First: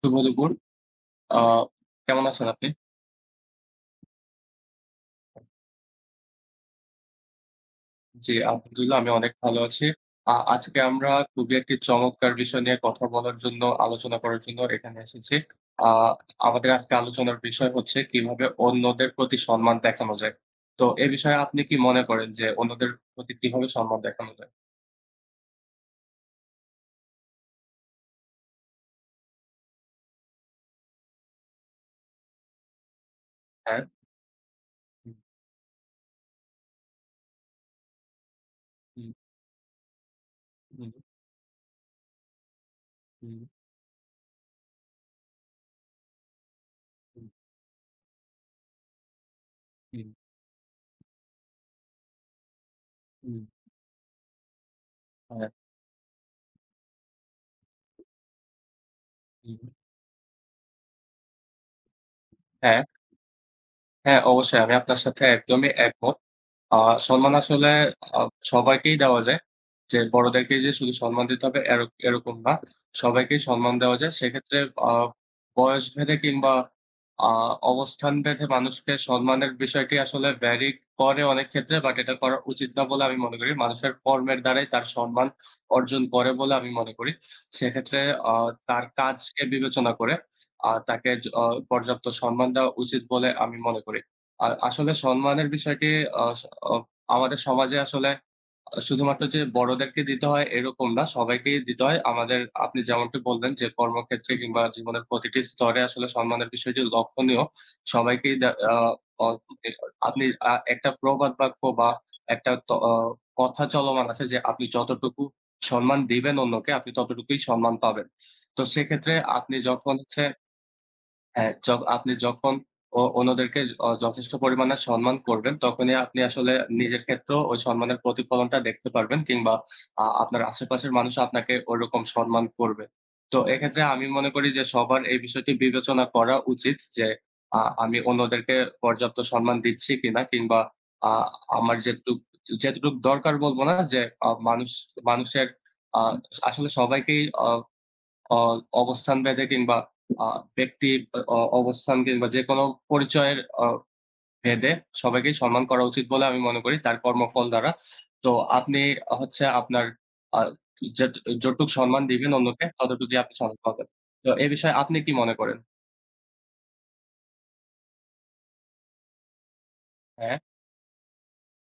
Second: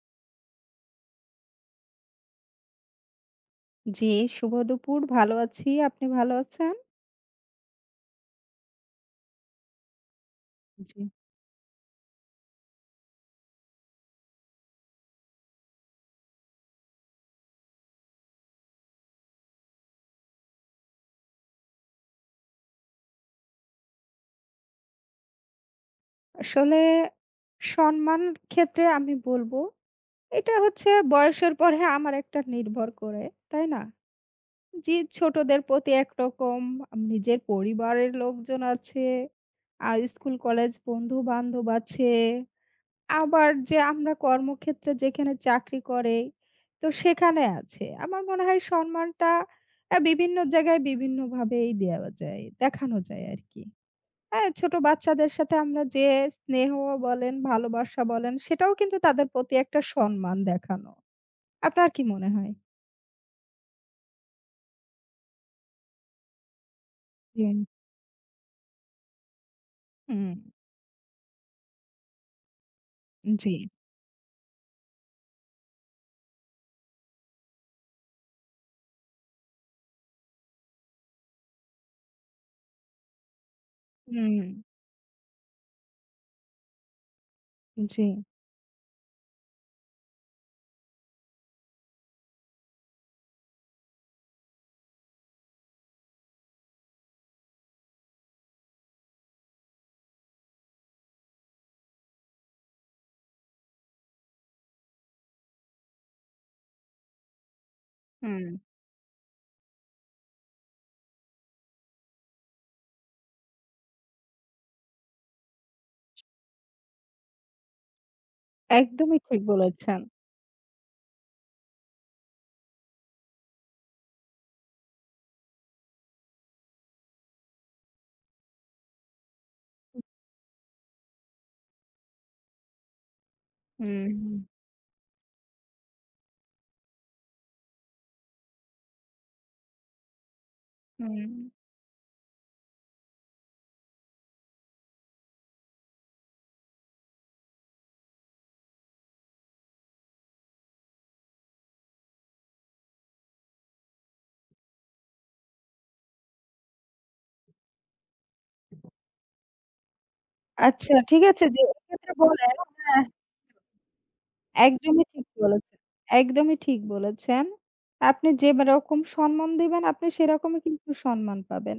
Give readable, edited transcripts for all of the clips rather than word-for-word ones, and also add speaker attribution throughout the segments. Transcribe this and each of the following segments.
Speaker 1: শুভ দুপুর। আ কেমন আছেন আপনি?
Speaker 2: জি, শুভ দুপুর। ভালো আছি। আপনি ভালো আছেন?
Speaker 1: জি, আলহামদুলিল্লাহ আমি অনেক ভালো আছি। আজকে
Speaker 2: জি।
Speaker 1: আমরা খুবই একটি চমৎকার বিষয় নিয়ে কথা বলার জন্য, আলোচনা করার জন্য এখানে এসেছি। আ আমাদের আজকে আলোচনার বিষয় হচ্ছে কিভাবে অন্যদের প্রতি সম্মান দেখানো যায়। তো এ বিষয়ে আপনি কি মনে করেন যে অন্যদের প্রতি কিভাবে সম্মান দেখানো যায়?
Speaker 2: আসলে সম্মান ক্ষেত্রে আমি বলব, এটা হচ্ছে বয়সের পরে আমার একটা নির্ভর করে, তাই
Speaker 1: হ্যাঁ।
Speaker 2: না? জি,
Speaker 1: হুম,
Speaker 2: ছোটদের প্রতি একরকম, নিজের পরিবারের লোকজন আছে,
Speaker 1: হুম,
Speaker 2: আর স্কুল, কলেজ
Speaker 1: হুম,
Speaker 2: বন্ধু-বান্ধব আছে।
Speaker 1: হুম,
Speaker 2: আবার যে আমরা কর্মক্ষেত্রে যেখানে চাকরি করে, তো
Speaker 1: হুম,
Speaker 2: সেখানে আছে। আমার মনে হয় সম্মানটা
Speaker 1: হুম,
Speaker 2: বিভিন্ন জায়গায় বিভিন্নভাবেই দেওয়া যায়, দেখানো যায়
Speaker 1: হুম,
Speaker 2: আরকি। হ্যাঁ, ছোট বাচ্চাদের
Speaker 1: হ্যাঁ,
Speaker 2: সাথে আমরা যে স্নেহ বলেন, ভালোবাসা বলেন সেটাও কিন্তু তাদের প্রতি
Speaker 1: হুম,
Speaker 2: একটা সম্মান দেখানো। আপনার কি মনে হয়?
Speaker 1: হ্যাঁ, হ্যাঁ, অবশ্যই আমি আপনার সাথে একদমই একমত। আ সম্মান
Speaker 2: জি।
Speaker 1: আসলে আ সবাইকেই দেওয়া যায়। যে
Speaker 2: হুম,
Speaker 1: বড়দেরকে যে শুধু সম্মান দিতে হবে এরকম না। সবাইকেই
Speaker 2: জি,
Speaker 1: সম্মান দেওয়া যায়। সেক্ষেত্রে আ বয়স ভেদে কিংবা আ অবস্থান ভেদে মানুষকে সম্মানের বিষয়টি আসলে ভ্যারি করে অনেক ক্ষেত্রে। বাট এটা করা উচিত না বলে আমি মনে করি। মানুষের কর্মের
Speaker 2: হুম,
Speaker 1: দ্বারাই তার সম্মান অর্জন করে বলে আমি মনে করি। সেক্ষেত্রে
Speaker 2: জি,
Speaker 1: আ তার কাজকে বিবেচনা করে তাকে য অ পর্যাপ্ত সম্মান দেওয়া উচিত বলে আমি মনে করি। আসলে সম্মানের বিষয়টি আ স অ আমাদের সমাজে আসলে শুধুমাত্র যে বড়দেরকে দিতে হয় এরকম না, সবাইকেই দিতে হয়। আপনি যেমনটি বললেন যে কর্মক্ষেত্রে কিংবা জীবনের প্রতিটি স্তরে আসলে সম্মানের বিষয়টি লক্ষণীয়। সবাইকেই
Speaker 2: হুম।
Speaker 1: দে আ অ এ আপনি একটা প্রবাদ বাক্য বা একটা ত অ কথা চলমান আছে যে আপনি যতটুকু সম্মান দিবেন অন্যকে আপনি ততটুকুই সম্মান পাবেন। তো সেক্ষেত্রে
Speaker 2: একদমই ঠিক
Speaker 1: আপনি যখন
Speaker 2: বলেছেন।
Speaker 1: হচ্ছে হ্যাঁ, আপনি যখন অন্যদেরকে য- অ যথেষ্ট পরিমাণে সম্মান করবেন, তখনই আপনি আসলে নিজের ক্ষেত্রেও ওই সম্মানের প্রতিফলনটা দেখতে পারবেন কিংবা আপনার আশেপাশের মানুষ আপনাকে ওরকম সম্মান করবে। তো এক্ষেত্রে
Speaker 2: হুম,
Speaker 1: আমি মনে
Speaker 2: হুম,
Speaker 1: করি যে সবার এই বিষয়টি বিবেচনা করা উচিত যে আমি অন্যদেরকে পর্যাপ্ত সম্মান দিচ্ছি কিনা কিংবা আ
Speaker 2: হুম।
Speaker 1: আমার যেটুক যেটুক দরকার বলব না যে আ মানুষ মানুষের আ আসলে সবাইকেই অ অ অবস্থান ভেদে কিংবা আ ব্যক্তি অবস্থান কিংবা যেকোনো পরিচয়ের অ ভেদে সবাইকেই সম্মান করা উচিত বলে আমি মনে করি তার কর্মফল দ্বারা। তো আপনি হচ্ছে আপনার আ
Speaker 2: আচ্ছা
Speaker 1: যেট
Speaker 2: ঠিক আছে যে
Speaker 1: যতটুক সম্মান
Speaker 2: এক্ষেত্রে
Speaker 1: দিবেন
Speaker 2: বলেন
Speaker 1: অন্যকে
Speaker 2: হ্যাঁ।
Speaker 1: ততটুকুই আপনি সম্মান পাবেন। তো এ বিষয়ে আপনি
Speaker 2: একদমই
Speaker 1: কি
Speaker 2: ঠিক
Speaker 1: মনে করেন?
Speaker 2: বলেছেন, একদমই ঠিক বলেছেন। আপনি যে রকম সম্মান দিবেন, আপনি
Speaker 1: হ্যাঁ,
Speaker 2: সেরকমই কিন্তু সম্মান পাবেন।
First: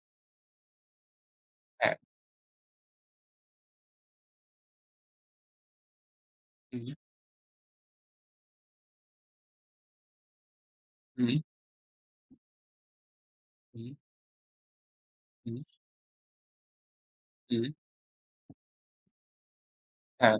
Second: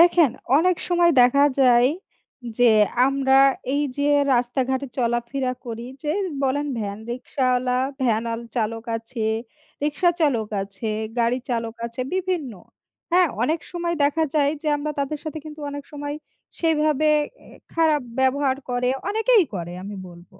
Speaker 2: দেখেন, অনেক সময় দেখা যায়
Speaker 1: হ্যাঁ।
Speaker 2: যে আমরা এই যে রাস্তাঘাটে চলাফেরা করি, যে বলেন
Speaker 1: হুম,
Speaker 2: ভ্যান রিক্শাওয়ালা, ভ্যান আল চালক আছে, রিক্সা চালক আছে,
Speaker 1: হুম,
Speaker 2: গাড়ি চালক আছে, বিভিন্ন। হ্যাঁ, অনেক
Speaker 1: হুম,
Speaker 2: সময় দেখা যায় যে আমরা তাদের সাথে
Speaker 1: হুম,
Speaker 2: কিন্তু অনেক সময় সেইভাবে
Speaker 1: হুম।
Speaker 2: খারাপ ব্যবহার করে, অনেকেই করে আমি বলব।
Speaker 1: হ্যাঁ,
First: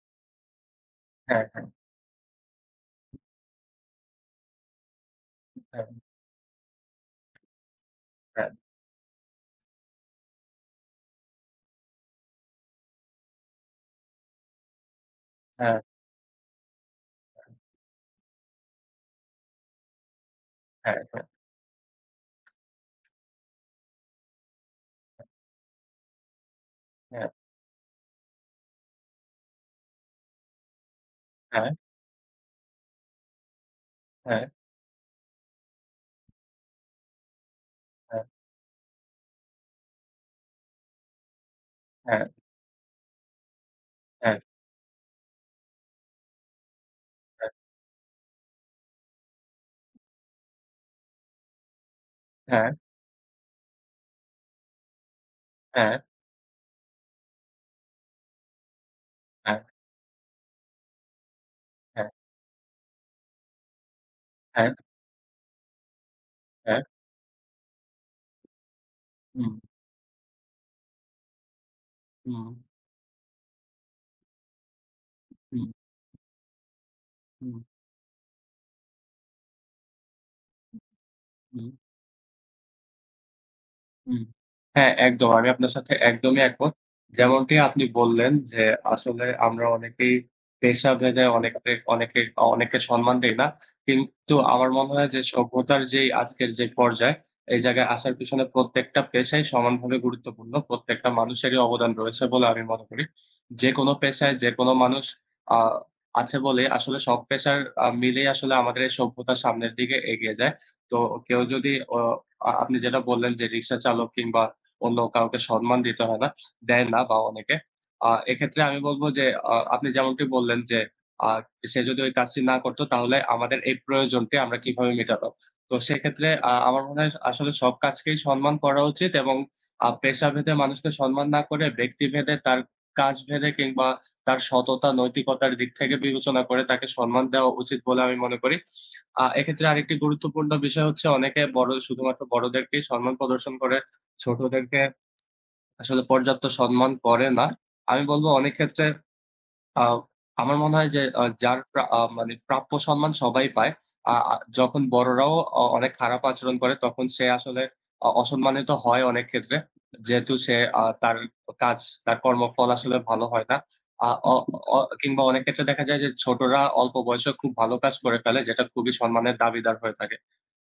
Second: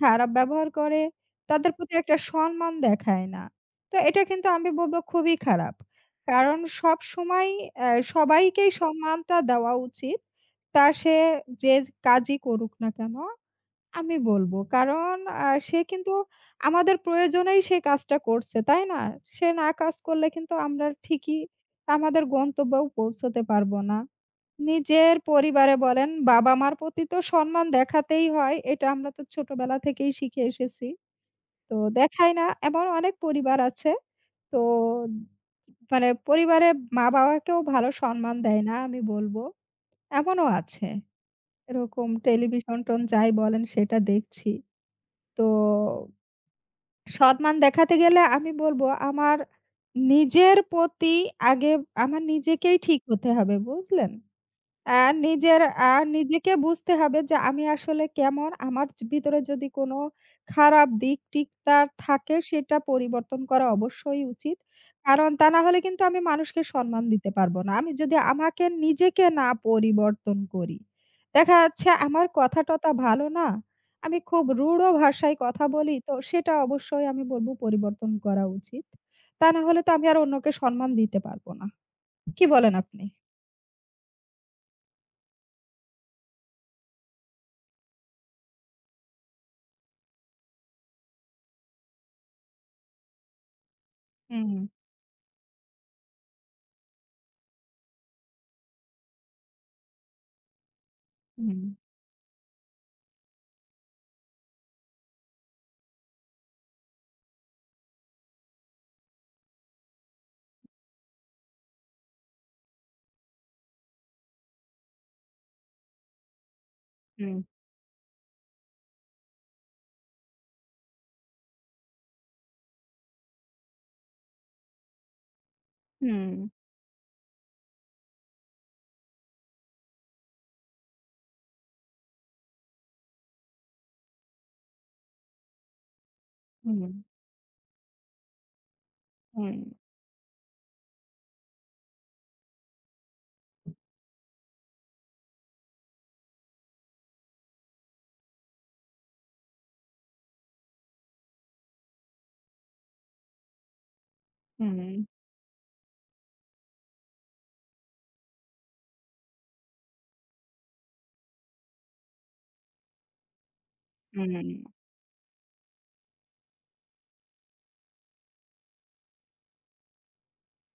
Speaker 2: খারাপ ব্যবহার করে
Speaker 1: হ্যাঁ, হ্যাঁ,
Speaker 2: তাদের প্রতি একটা সম্মান দেখায় না। তো এটা কিন্তু আমি বলব খুবই খারাপ।
Speaker 1: হ্যাঁ,
Speaker 2: কারণ সবসময় অ্যা সবাইকেই সম্মানটা দেওয়া উচিত। তা সে যে কাজই করুক না কেন আমি বলব। কারণ
Speaker 1: হ্যাঁ,
Speaker 2: সে কিন্তু আমাদের প্রয়োজনেই সে কাজটা করছে, তাই না? সে না কাজ করলে কিন্তু আমরা
Speaker 1: হ্যাঁ,
Speaker 2: ঠিকই আমাদের গন্তব্যেও পৌঁছতে পারব না। নিজের পরিবারে বলেন, বাবা-মার প্রতি তো
Speaker 1: হ্যাঁ,
Speaker 2: সম্মান দেখাতেই হয়। এটা আমরা তো ছোটবেলা থেকেই শিখে এসেছি।
Speaker 1: হ্যাঁ,
Speaker 2: তো দেখায় না এমন অনেক পরিবার আছে।
Speaker 1: হ্যাঁ, হ্যাঁ,
Speaker 2: তো মানে পরিবারের মা-বাবাকেও ভালো সম্মান দেয় না আমি বলব। এমনও আছে। এরকম
Speaker 1: হ্যাঁ,
Speaker 2: টেলিভিশন-টোন যাই বলেন সেটা
Speaker 1: হ্যাঁ,
Speaker 2: দেখছি। তো সম্মান দেখাতে গেলে আমি বলব আমার নিজের প্রতি আগে আমার
Speaker 1: হ্যাঁ,
Speaker 2: নিজেকেই
Speaker 1: হ্যাঁ,
Speaker 2: ঠিক হতে হবে, বুঝলেন? অ্যা নিজের অ্যা
Speaker 1: হ্যাঁ, হ্যাঁ,
Speaker 2: নিজেকে বুঝতে হবে যে আমি আসলে কেমন? আমার ভিতরে
Speaker 1: হ্যাঁ,
Speaker 2: যদি কোনো খারাপ দিক টিকটার
Speaker 1: হ্যাঁ,
Speaker 2: থাকে সেটা পরিবর্তন করা অবশ্যই উচিত।
Speaker 1: হ্যাঁ, হ্যাঁ,
Speaker 2: কারণ তা না হলে কিন্তু আমি মানুষকে
Speaker 1: হ্যাঁ,
Speaker 2: সম্মান দিতে পারব না। আমি যদি আমাকে নিজেকে না
Speaker 1: হুম,
Speaker 2: পরিবর্তন করি। দেখা যাচ্ছে আমার
Speaker 1: হুম।
Speaker 2: কথা-টথা ভালো না। আমি খুব রূঢ় ভাষায় কথা
Speaker 1: হুম,
Speaker 2: বলি। তো সেটা অবশ্যই আমি বলব
Speaker 1: হুম,
Speaker 2: পরিবর্তন করা উচিত। তা না হলে তো আমি আর অন্যকে সম্মান দিতে পারব না।
Speaker 1: হুম,
Speaker 2: কি বলেন আপনি?
Speaker 1: হুম। হ্যাঁ, একদম। আমি আপনার সাথে একদমই একমত। যেমনটি আপনি বললেন যে, আসলে আমরা অনেকেই পেশাভেদে অনেকে অনেকে অনেককে সম্মান দেই না। কিন্তু
Speaker 2: হুম,
Speaker 1: আমার মনে হয় যে, সভ্যতার যেই আজকের যে পর্যায়, এই জায়গায় আসার পিছনে প্রত্যেকটা পেশাই সমানভাবে গুরুত্বপূর্ণ। প্রত্যেকটা মানুষেরই
Speaker 2: হুম,
Speaker 1: অবদান রয়েছে বলে আমি মনে করি। যেকোনো পেশায় যেকোনো মানুষ আ আছে বলে আসলে সব পেশার মিলেই আসলে আমাদের এই সভ্যতা সামনের দিকে এগিয়ে যায়। তো কেউ যদি অ আ আপনি যেটা বললেন যে রিক্সা চালক কিংবা অন্য কাউকে সম্মান দিতে হয় না। দেয় না বা
Speaker 2: হুম।
Speaker 1: অনেকে। এক্ষেত্রে আমি বলব যে আপনি যেমনটি বললেন যে আ সে যদি ওই কাজটি না করত তাহলে আমাদের এই প্রয়োজনটি আমরা কিভাবে মেটাতাম? তো সেক্ষেত্রে
Speaker 2: হুম,
Speaker 1: আমার মনে হয় আসলে সব কাজকেই সম্মান করা উচিত এবং পেশাভেদে মানুষকে সম্মান না করে ব্যক্তিভেদে তার কাজভেদে কিংবা তার সততা, নৈতিকতার দিক থেকে বিবেচনা করে
Speaker 2: হুম,
Speaker 1: তাকে সম্মান দেওয়া উচিত বলে আমি মনে করি।
Speaker 2: হুম,
Speaker 1: এক্ষেত্রে আরেকটি গুরুত্বপূর্ণ বিষয় হচ্ছে অনেকে শুধুমাত্র বড়দেরকেই সম্মান প্রদর্শন করে, ছোটদেরকে আসলে পর্যাপ্ত সম্মান করে না। আমি বলব অনেক ক্ষেত্রে আ আমার মনে হয় যে যার প্রা আ মানে প্রাপ্য সম্মান সবাই পায়। আ আ
Speaker 2: হুম,
Speaker 1: যখন বড়রাও অনেক খারাপ আচরণ করে তখন সে আসলে অসম্মানিত হয় অনেক ক্ষেত্রে। যেহেতু সে তার কাজ, তার কর্মফল আসলে ভালো হয় না। আ
Speaker 2: হুম,
Speaker 1: অ
Speaker 2: হুম,
Speaker 1: অ কিংবা অনেক ক্ষেত্রে দেখা যায় যে ছোটরা অল্প বয়সেও খুব ভালো কাজ করে ফেলে যেটা খুবই সম্মানের দাবিদার হয়ে থাকে।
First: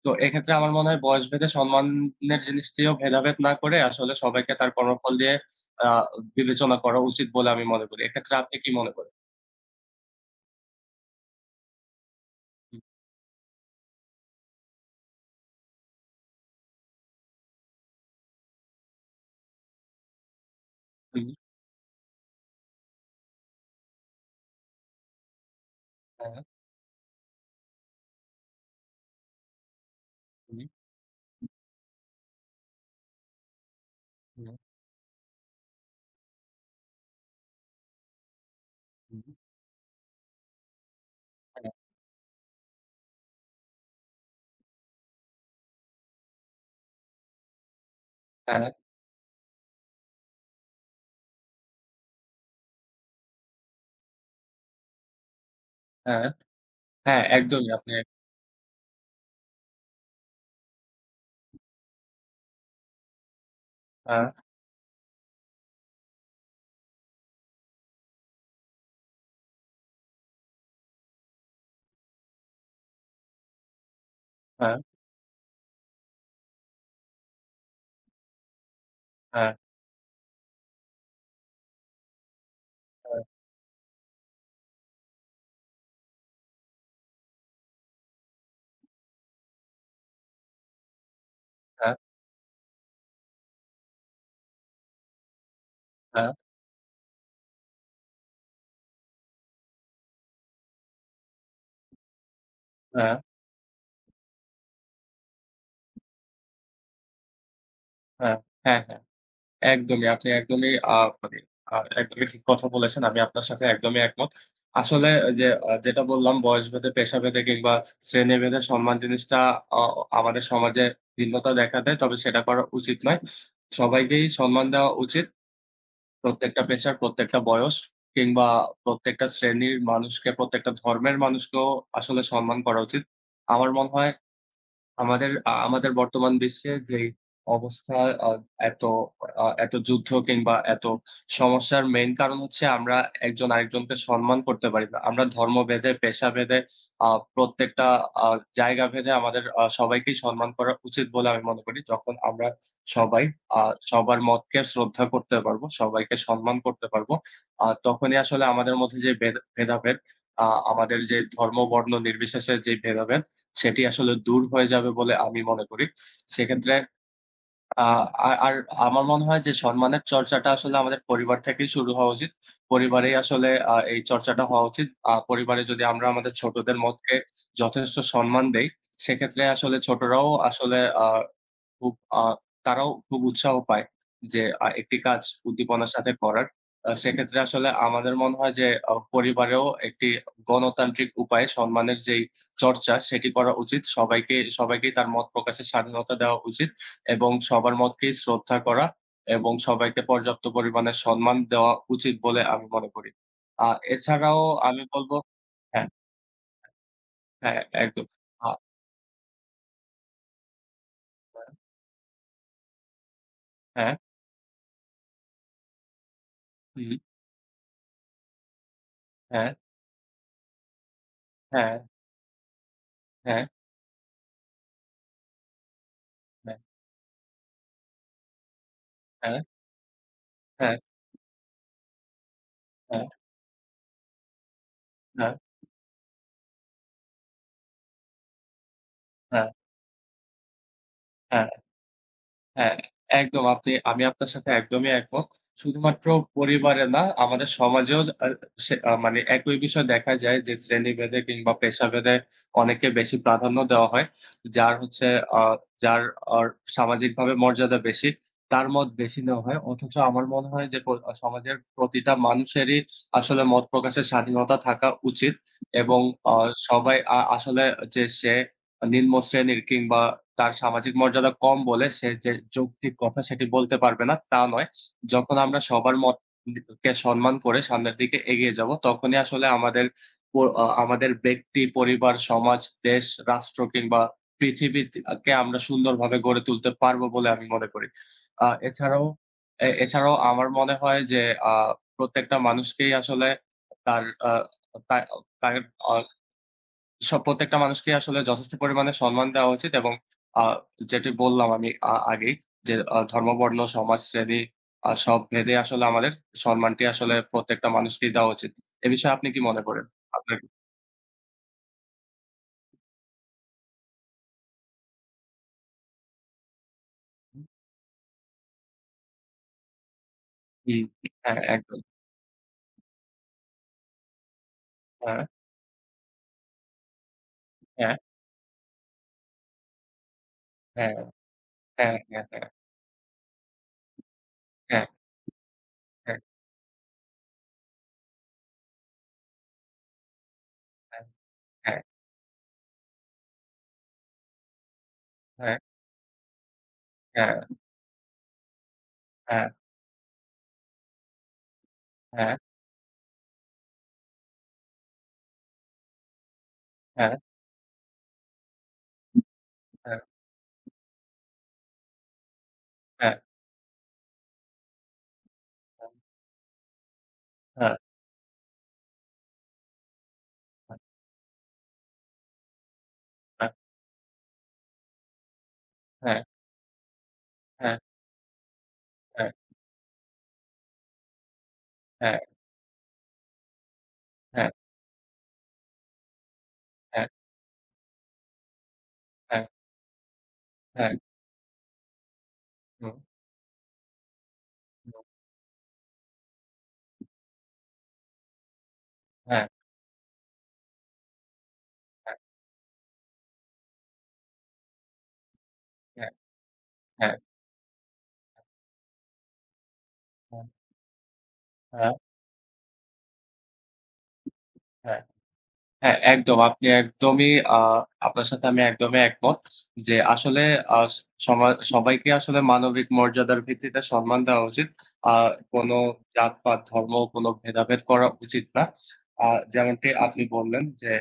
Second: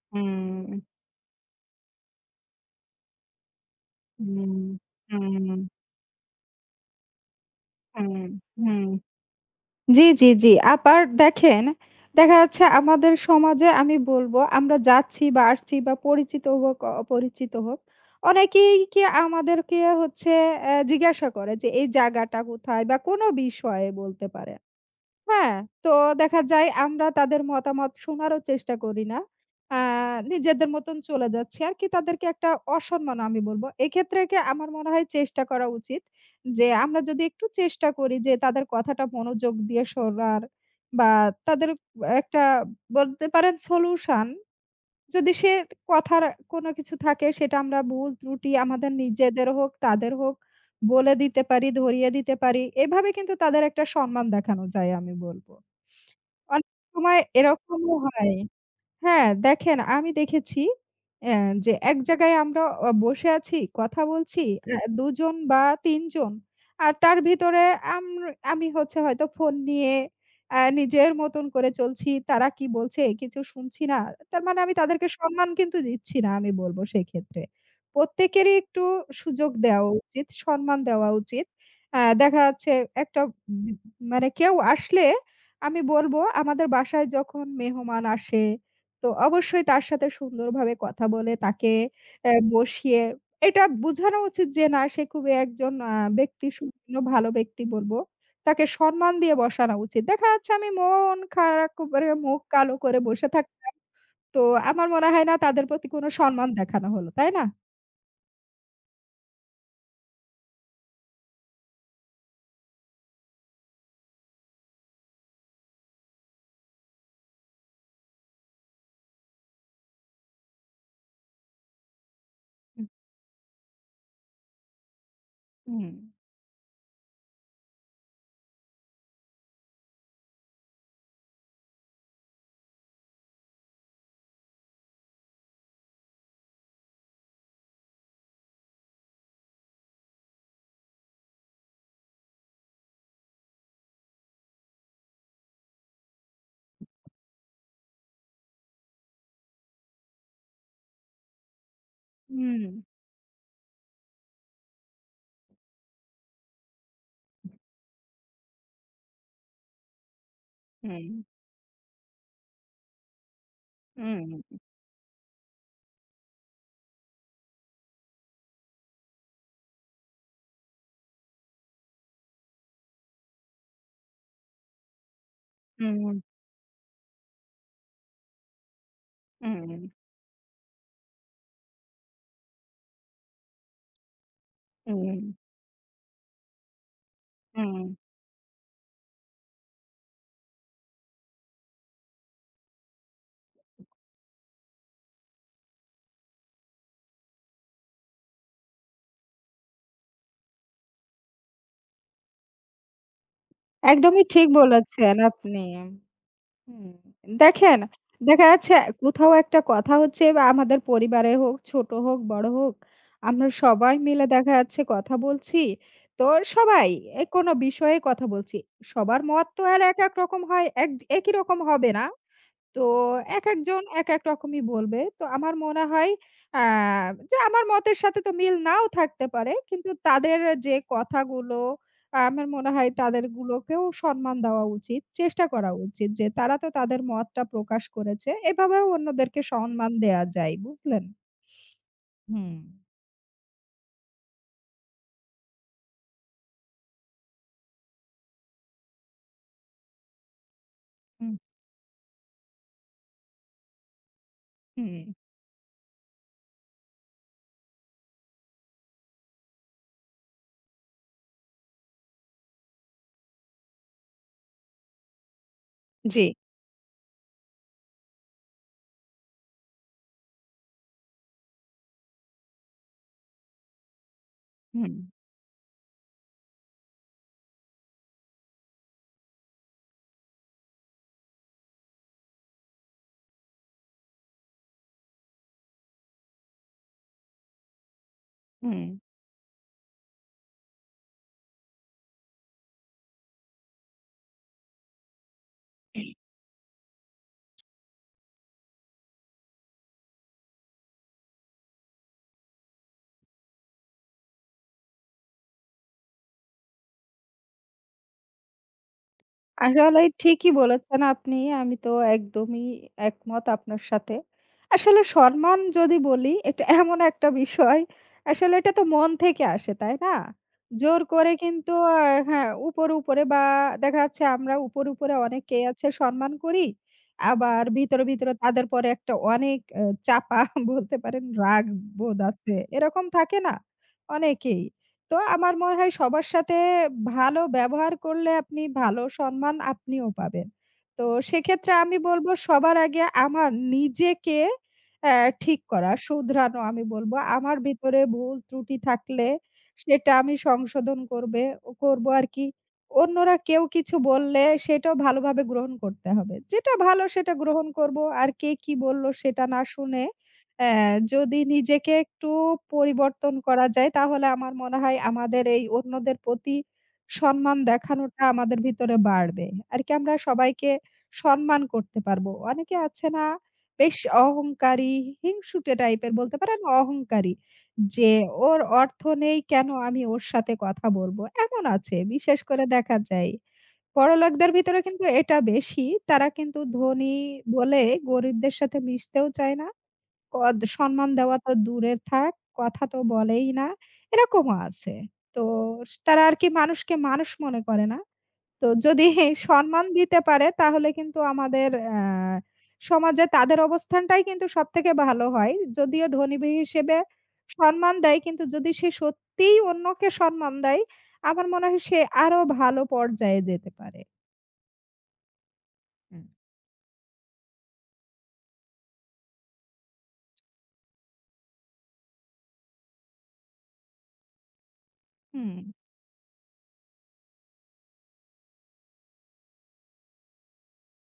Speaker 1: তো এক্ষেত্রে আমার মনে হয় বয়সভেদে সম্মানের জিনিসটিও ভেদাভেদ না করে আসলে সবাইকে
Speaker 2: হুম,
Speaker 1: তার কর্মফল দিয়ে
Speaker 2: হুম,
Speaker 1: আ বিবেচনা করা উচিত বলে আমি মনে করি।
Speaker 2: হুম,
Speaker 1: এক্ষেত্রে আপনি কি
Speaker 2: হুম।
Speaker 1: মনে করেন?
Speaker 2: জি, জি, জি। আবার দেখেন, দেখা যাচ্ছে
Speaker 1: হু,
Speaker 2: আমাদের সমাজে আমি বলব আমরা যাচ্ছি বা আসছি বা পরিচিত হোক, অপরিচিত হোক, অনেকেই কি আমাদেরকে হচ্ছে অ্যা
Speaker 1: হুম,
Speaker 2: জিজ্ঞাসা করে যে এই জায়গাটা কোথায় বা কোনো বিষয়ে বলতে পারে। হ্যাঁ, তো
Speaker 1: হ্যাঁ,
Speaker 2: দেখা যায় আমরা তাদের মতামত শোনারও চেষ্টা করি না। আ
Speaker 1: হুম,
Speaker 2: নিজেদের মতন চলে যাচ্ছি আরকি তাদেরকে একটা অসম্মান আমি বলব। এক্ষেত্রে কি
Speaker 1: হুম,
Speaker 2: আমার মনে হয় চেষ্টা করা উচিত যে আমরা যদি একটু চেষ্টা করি যে তাদের কথাটা
Speaker 1: হুম,
Speaker 2: মনোযোগ দিয়ে শোনার বা তাদের
Speaker 1: হ্যাঁ,
Speaker 2: একটা বলতে পারেন সলিউশন যদি সে কথার কোনো কিছু থাকে সেটা আমরা ভুল ত্রুটি
Speaker 1: হ্যাঁ,
Speaker 2: আমাদের নিজেদের হোক, তাদের হোক বলে দিতে পারি, ধরিয়ে দিতে পারি। এভাবে কিন্তু তাদের একটা সম্মান দেখানো যায় আমি বলব।
Speaker 1: হ্যাঁ,
Speaker 2: অনেক সময়
Speaker 1: হ্যাঁ, একদমই
Speaker 2: এরকমও হয়। হ্যাঁ, দেখেন আমি দেখেছি অ্যা যে এক জায়গায় আমরা বসে আছি, কথা
Speaker 1: হ্যাঁ,
Speaker 2: বলছি, ২ জন বা ৩ জন। আর তার ভিতরে আম আমি হচ্ছে হয়তো ফোন নিয়ে নিজের মতন করে চলছি। তারা কি বলছে কিছু শুনছি না। তার মানে আমি
Speaker 1: হ্যাঁ,
Speaker 2: তাদেরকে সম্মান কিন্তু দিচ্ছি না আমি বলব সেক্ষেত্রে। প্রত্যেকেরই একটু
Speaker 1: হ্যাঁ,
Speaker 2: সুযোগ দেওয়া উচিত, সম্মান দেওয়া উচিত। দেখা যাচ্ছে
Speaker 1: হ্যাঁ,
Speaker 2: একটা বি মানে কেউ আসলে আমি বলব আমাদের বাসায় যখন মেহমান আসে তো অবশ্যই তার সাথে সুন্দরভাবে কথা বলে তাকে
Speaker 1: হ্যাঁ,
Speaker 2: বসিয়ে এটা বোঝানো উচিত যে না সে খুবই একজন
Speaker 1: হ্যাঁ, হ্যাঁ,
Speaker 2: ব্যক্তি সুগুণ ভালো ব্যক্তি বলব। তাকে সম্মান দিয়ে বসানো উচিত। দেখা যাচ্ছে আমি মন খারাপ করে মুখ কালো করে
Speaker 1: হ্যাঁ, হ্যাঁ।
Speaker 2: বসে থাক তো আমার মনে হয় না তাদের প্রতি কোনো সম্মান দেখানো হলো, তাই না?
Speaker 1: হ্যাঁ, হ্যাঁ, একদমই। আপনি একদমই মানে একদমই ঠিক কথা বলেছেন। আমি আপনার সাথে একদমই একমত। আসলে যে আ যেটা বললাম বয়সভেদে, পেশাভেদে কিংবা শ্রেণীভেদে সম্মান জিনিসটা অ আমাদের সমাজে ভিন্নতা দেখা দেয়। তবে সেটা করা
Speaker 2: হুম,
Speaker 1: উচিত নয়। সবাইকেই সম্মান দেওয়া উচিত।
Speaker 2: হুম,
Speaker 1: প্রত্যেকটা পেশার, প্রত্যেকটা বয়স কিংবা প্রত্যেকটা শ্রেণীর মানুষকে, প্রত্যেকটা ধর্মের মানুষকেও আসলে সম্মান করা উচিত। আমার মনে হয় আমাদের বর্তমান বিশ্বের যেই অবস্থা আ এত এত যুদ্ধ কিংবা এত সমস্যার মেইন কারণ হচ্ছে আমরা একজন আরেকজনকে সম্মান করতে পারি না। আমরা ধর্মভেদে, পেশাভেদে আ প্রত্যেকটা আ জায়গা ভেদে আমাদের সবাইকেই সম্মান করা উচিত বলে আমি মনে করি। যখন আমরা
Speaker 2: হুম,
Speaker 1: সবাই আ সবার মতকে শ্রদ্ধা করতে পারবো, সবাইকে সম্মান করতে পারবো। তখনই আসলে আমাদের মধ্যে যে ভেদাভেদ আ আমাদের
Speaker 2: হুম,
Speaker 1: যে ধর্ম, বর্ণ নির্বিশেষে যে ভেদাভেদ সেটি আসলে দূর হয়ে যাবে বলে আমি মনে করি। সেক্ষেত্রে আ আর আর আমার মনে হয় যে সম্মানের চর্চাটা আসলে আমাদের পরিবার থেকেই শুরু হওয়া উচিত। পরিবারেই আসলে এই চর্চাটা হওয়া উচিত। পরিবারে যদি আমরা
Speaker 2: হুম,
Speaker 1: আমাদের ছোটদের মতকে যথেষ্ট সম্মান দেই, সেক্ষেত্রে
Speaker 2: হুম,
Speaker 1: আসলে
Speaker 2: হুম,
Speaker 1: ছোটরাও আসলে আ খুব আ তারাও খুব উৎসাহ পায় যে একটি
Speaker 2: হুম,
Speaker 1: কাজ উদ্দীপনার সাথে করার। সেক্ষেত্রে আসলে
Speaker 2: হুম।
Speaker 1: আমাদের মনে হয় যে পরিবারেও একটি গণতান্ত্রিক উপায়ে সম্মানের যেই চর্চা সেটি করা উচিত। সবাইকেই তার মত প্রকাশের স্বাধীনতা দেওয়া উচিত এবং সবার মতকেই শ্রদ্ধা করা এবং সবাইকে পর্যাপ্ত পরিমাণে সম্মান দেওয়া উচিত বলে আমি মনে করি।
Speaker 2: একদমই
Speaker 1: এছাড়াও
Speaker 2: ঠিক
Speaker 1: আমি বলব।
Speaker 2: বলেছেন আপনি।
Speaker 1: হ্যাঁ,
Speaker 2: হুম,
Speaker 1: হ্যাঁ,
Speaker 2: দেখেন,
Speaker 1: একদম।
Speaker 2: দেখা
Speaker 1: আ
Speaker 2: যাচ্ছে কোথাও একটা কথা হচ্ছে বা আমাদের পরিবারের
Speaker 1: হ্যাঁ,
Speaker 2: হোক, ছোট হোক, বড় হোক, আমরা
Speaker 1: হ্যাঁ,
Speaker 2: সবাই মিলে দেখা যাচ্ছে কথা বলছি। তো সবাই
Speaker 1: হুম,
Speaker 2: এ কোনো বিষয়ে কথা বলছি। সবার মত
Speaker 1: হ্যাঁ,
Speaker 2: তো আর এক, এক রকম হয়, এক একই রকম
Speaker 1: হ্যাঁ,
Speaker 2: হবে না। তো
Speaker 1: হ্যাঁ,
Speaker 2: একেকজন একেক রকমই বলবে। তো আমার মনে হয়
Speaker 1: হ্যাঁ,
Speaker 2: আ যে আমার মতের সাথে তো মিল নাও থাকতে
Speaker 1: হ্যাঁ,
Speaker 2: পারে। কিন্তু তাদের
Speaker 1: হ্যাঁ,
Speaker 2: যে কথাগুলো আমার মনে হয়
Speaker 1: হ্যাঁ।
Speaker 2: তাদের গুলোকেও সম্মান দেওয়া উচিত।
Speaker 1: হ্যাঁ,
Speaker 2: চেষ্টা করা উচিত যে তারা তো তাদের মতটা প্রকাশ করেছে। এভাবেও অন্যদেরকে
Speaker 1: হ্যাঁ,
Speaker 2: সম্মান দেয়া যায়। বুঝলেন?
Speaker 1: হ্যাঁ,
Speaker 2: হুম,
Speaker 1: হ্যাঁ। একদম। আমি আপনার সাথে একদমই একমত। শুধুমাত্র পরিবারে না, আমাদের সমাজেও আ সে আ মানে একই বিষয় দেখা যায় যে শ্রেণীভেদে
Speaker 2: হুম,
Speaker 1: কিংবা পেশাভেদে অনেকে বেশি প্রাধান্য দেওয়া হয়। যার
Speaker 2: হুম।
Speaker 1: হচ্ছে আ যার অর সামাজিকভাবে মর্যাদা বেশি, তার মত বেশি নেওয়া হয়। অথচ আমার মনে হয় যে সমাজের প্রতিটা মানুষেরই আসলে মত প্রকাশের স্বাধীনতা থাকা উচিত এবং
Speaker 2: জি।
Speaker 1: আ সবাই আসলে যে সে নিম্ন শ্রেণীর কিংবা তার সামাজিক মর্যাদা কম বলে সে যে যৌক্তিক কথা সেটি বলতে পারবে না, তা নয়।
Speaker 2: হুম,
Speaker 1: যখন আমরা সবার মত কে সম্মান করে সামনের দিকে এগিয়ে যাব, তখনই আসলে আমাদের প আ আমাদের ব্যক্তি, পরিবার, সমাজ, দেশ, রাষ্ট্র কিংবা পৃথিবী কে আমরা সুন্দরভাবে গড়ে তুলতে পারবো বলে আমি মনে করি। আ
Speaker 2: হুম।
Speaker 1: এছাড়াও এ এছাড়াও আমার মনে হয় যে আ প্রত্যেকটা মানুষকেই আসলে তার আ তা তার আ সব প্রত্যেকটা মানুষকে আসলে যথেষ্ট পরিমাণে সম্মান দেওয়া উচিত এবং আ যেটি বললাম আমি আগেই যে ধর্ম, বর্ণ, সমাজ, শ্রেণী সব ভেদে আসলে আমাদের সম্মানটি আসলে প্রত্যেকটা মানুষকেই দেওয়া উচিত। এ বিষয়ে আপনি কি মনে করেন?
Speaker 2: আসলে
Speaker 1: আপনার
Speaker 2: ঠিকই বলেছেন আপনি। আমি তো একদমই একমত আপনার সাথে। আসলে সম্মান যদি বলি এটা এমন একটা বিষয়, আসলে এটা তো মন থেকে আসে, তাই না?
Speaker 1: জি,
Speaker 2: জোর করে
Speaker 1: হ্যাঁ,
Speaker 2: কিন্তু
Speaker 1: একদম।
Speaker 2: হ্যাঁ, উপরে, উপরে বা দেখা যাচ্ছে আমরা উপরে, উপরে
Speaker 1: হ্যাঁ,
Speaker 2: অনেকেই আছে সম্মান করি। আবার
Speaker 1: হ্যাঁ,
Speaker 2: ভিতরে, ভিতরে তাদের পরে একটা অনেক চাপা
Speaker 1: হ্যাঁ,
Speaker 2: বলতে পারেন রাগ
Speaker 1: হ্যাঁ,
Speaker 2: বোধ
Speaker 1: হ্যাঁ,
Speaker 2: আছে। এরকম থাকে না? অনেকেই।
Speaker 1: হ্যাঁ,
Speaker 2: তো আমার মনে হয়
Speaker 1: হ্যাঁ,
Speaker 2: সবার
Speaker 1: হ্যাঁ,
Speaker 2: সাথে ভালো ব্যবহার করলে আপনি ভালো সম্মান আপনিও পাবেন। তো সেক্ষেত্রে আমি বলব সবার আগে আমার নিজেকে অ্যা
Speaker 1: হ্যাঁ,
Speaker 2: ঠিক
Speaker 1: হ্যাঁ,
Speaker 2: করা, শুধরানো আমি বলব।
Speaker 1: হ্যাঁ, হ্যাঁ, হ্যাঁ, হ্যাঁ,
Speaker 2: আমার ভিতরে ভুল ত্রুটি থাকলে
Speaker 1: হ্যাঁ,
Speaker 2: সেটা আমি সংশোধন করব আর কি। অন্যরা কেউ কিছু বললে সেটাও ভালোভাবে গ্রহণ করতে হবে। যেটা ভালো
Speaker 1: হ্যাঁ, হ্যাঁ,
Speaker 2: সেটা গ্রহণ করব। আর কে কি বলল সেটা না শুনে অ্যা যদি নিজেকে একটু
Speaker 1: হ্যাঁ, হ্যাঁ, হ্যাঁ, হ্যাঁ, হ্যাঁ,
Speaker 2: পরিবর্তন করা যায় তাহলে আমার মনে হয় আমাদের এই অন্যদের প্রতি সম্মান
Speaker 1: হ্যাঁ,
Speaker 2: দেখানোটা আমাদের ভিতরে বাড়বে। আর কি আমরা সবাইকে সম্মান করতে পারবো। অনেকে আছে না
Speaker 1: হ্যাঁ,
Speaker 2: বেশ অহংকারী, হিংসুটে টাইপের বলতে পারেন অহংকারী। যে ওর অর্থ নেই কেন আমি ওর সাথে কথা বলবো? এমন আছে বিশেষ করে দেখা যায়।
Speaker 1: হ্যাঁ,
Speaker 2: বড়লোকদের ভিতরে কিন্তু এটা বেশি। তারা কিন্তু ধনী বলে গরিবদের সাথে মিশতেও
Speaker 1: হ্যাঁ,
Speaker 2: চায় না।
Speaker 1: হ্যাঁ,
Speaker 2: সম্মান দেওয়া তো দূরে থাক, কথা
Speaker 1: হুম,
Speaker 2: তো বলেই না। এরকমও আছে।
Speaker 1: হুম,
Speaker 2: তো তারা আর কি মানুষকে মানুষ মনে করে না। তো যদি
Speaker 1: হ্যাঁ,
Speaker 2: সম্মান দিতে পারে তাহলে কিন্তু আমাদের আ
Speaker 1: হ্যাঁ,
Speaker 2: সমাজে তাদের অবস্থানটাই কিন্তু সবথেকে ভালো হয়। যদিও
Speaker 1: হ্যাঁ,
Speaker 2: ধনী হিসেবে
Speaker 1: হ্যাঁ।
Speaker 2: সম্মান দেয় কিন্তু যদি সে সত্যিই অন্যকে
Speaker 1: হ্যাঁ,
Speaker 2: সম্মান দেয়, আমার মনে হয়
Speaker 1: হ্যাঁ,
Speaker 2: সে আরো ভালো পর্যায়ে যেতে পারে।
Speaker 1: হ্যাঁ, হ্যাঁ, একদম। আপনি একদমই আ আপনার সাথে আমি একদমই একমত। যে আসলে আ সমা সবাইকে আসলে মানবিক মর্যাদার ভিত্তিতে সম্মান দেওয়া উচিত। আ
Speaker 2: হুম।
Speaker 1: কোনো জাতপাত, ধর্ম কোনো ভেদাভেদ করা উচিত না। আ যেমনটি আপনি বললেন যে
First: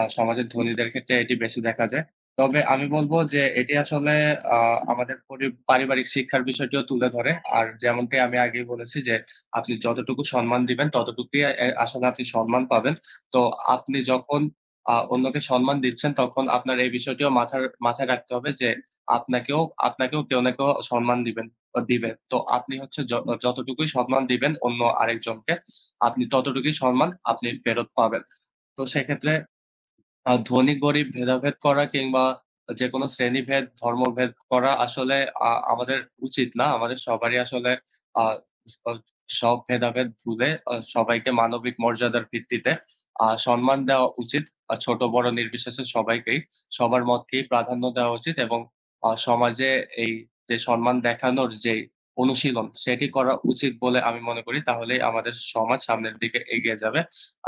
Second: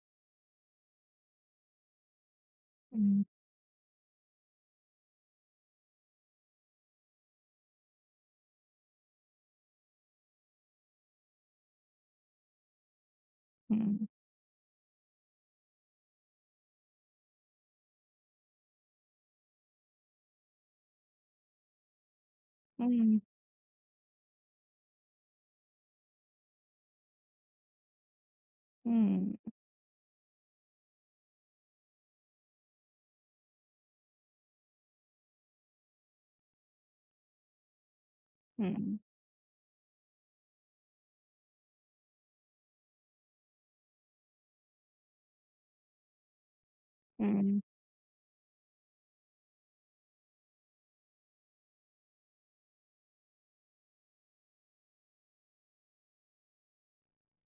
Speaker 1: সমাজের ধনীদের ক্ষেত্রে এটি বেশি দেখা যায়। তবে আমি বলব
Speaker 2: হুম,
Speaker 1: যে এটি আসলে আ আমাদের পারিবারিক শিক্ষার বিষয়টিও তুলে ধরে। আর যেমনটি আমি আগেই বলেছি যে আপনি যতটুকু সম্মান দিবেন ততটুকুই আসলে আপনি সম্মান পাবেন। তো
Speaker 2: হুম,
Speaker 1: আপনি যখন অন্যকে সম্মান দিচ্ছেন, তখন আপনার এই বিষয়টিও মাথায় রাখতে হবে যে, আপনাকেও আপনাকেও কেউ না কেউ সম্মান দিবে। তো আপনি হচ্ছে
Speaker 2: হুম,
Speaker 1: য যতটুকুই সম্মান দিবেন অন্য আরেকজনকে, আপনি ততটুকুই সম্মান ফেরত পাবেন। তো
Speaker 2: হুম,
Speaker 1: সেক্ষেত্রে
Speaker 2: হুম,
Speaker 1: ধনী-গরিব ভেদাভেদ করা কিংবা যেকোনো শ্রেণীভেদ, ধর্মভেদ করা আসলে আমাদের উচিত না। আমাদের সবারই আসলে আ স
Speaker 2: হুম,
Speaker 1: সব ভেদাভেদ ভুলে সবাইকে মানবিক মর্যাদার ভিত্তিতে সম্মান দেওয়া উচিত। ছোট বড় নির্বিশেষে সবাইকেই, সবার মতকেই
Speaker 2: হুম,
Speaker 1: প্রাধান্য দেওয়া উচিত এবং সমাজে এই যে সম্মান দেখানোর যেই অনুশীলন, সেটি করা উচিত বলে আমি মনে করি। তাহলেই আমাদের সমাজ সামনের দিকে এগিয়ে যাবে।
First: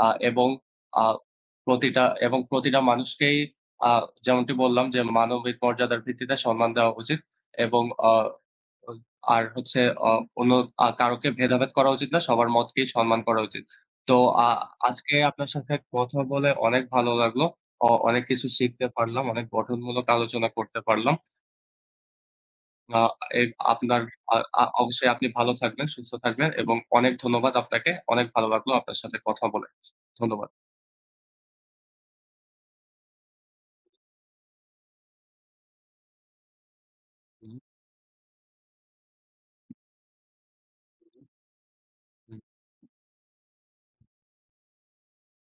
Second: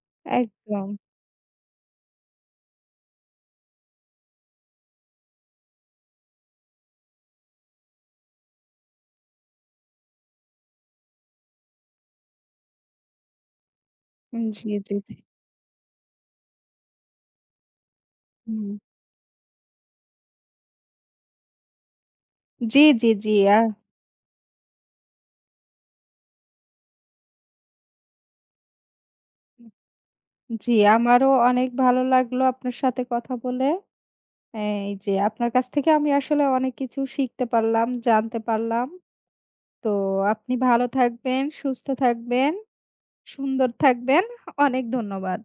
Speaker 1: এবং
Speaker 2: একদম।
Speaker 1: আ প্রতিটা মানুষকেই আ যেমনটি বললাম যে মানবিক মর্যাদার ভিত্তিতে সম্মান দেওয়া উচিত এবং আ ও আর হচ্ছে অ অন্য কারোকে ভেদাভেদ করা উচিত না। সবার মতকেই সম্মান করা উচিত। তো আ
Speaker 2: জি, জি, জি।
Speaker 1: আজকে আপনার সাথে কথা বলে অনেক ভালো লাগলো। অনেক কিছু
Speaker 2: হুম।
Speaker 1: শিখতে পারলাম। অনেক গঠনমূলক আলোচনা করতে পারলাম।
Speaker 2: জি,
Speaker 1: আ
Speaker 2: জি, জি।
Speaker 1: এ আপনার আ আ অবশ্যই আপনি ভালো থাকবেন, সুস্থ থাকবেন এবং অনেক ধন্যবাদ আপনাকে। অনেক ভালো লাগলো আপনার সাথে কথা বলে। ধন্যবাদ।
Speaker 2: জি, আমারও অনেক ভালো লাগলো আপনার সাথে কথা বলে। এই যে আপনার কাছ থেকে আমি আসলে অনেক কিছু শিখতে
Speaker 1: হুম,
Speaker 2: পারলাম, জানতে পারলাম। তো আপনি ভালো থাকবেন, সুস্থ
Speaker 1: হুম।
Speaker 2: থাকবেন, সুন্দর থাকবেন। অনেক ধন্যবাদ।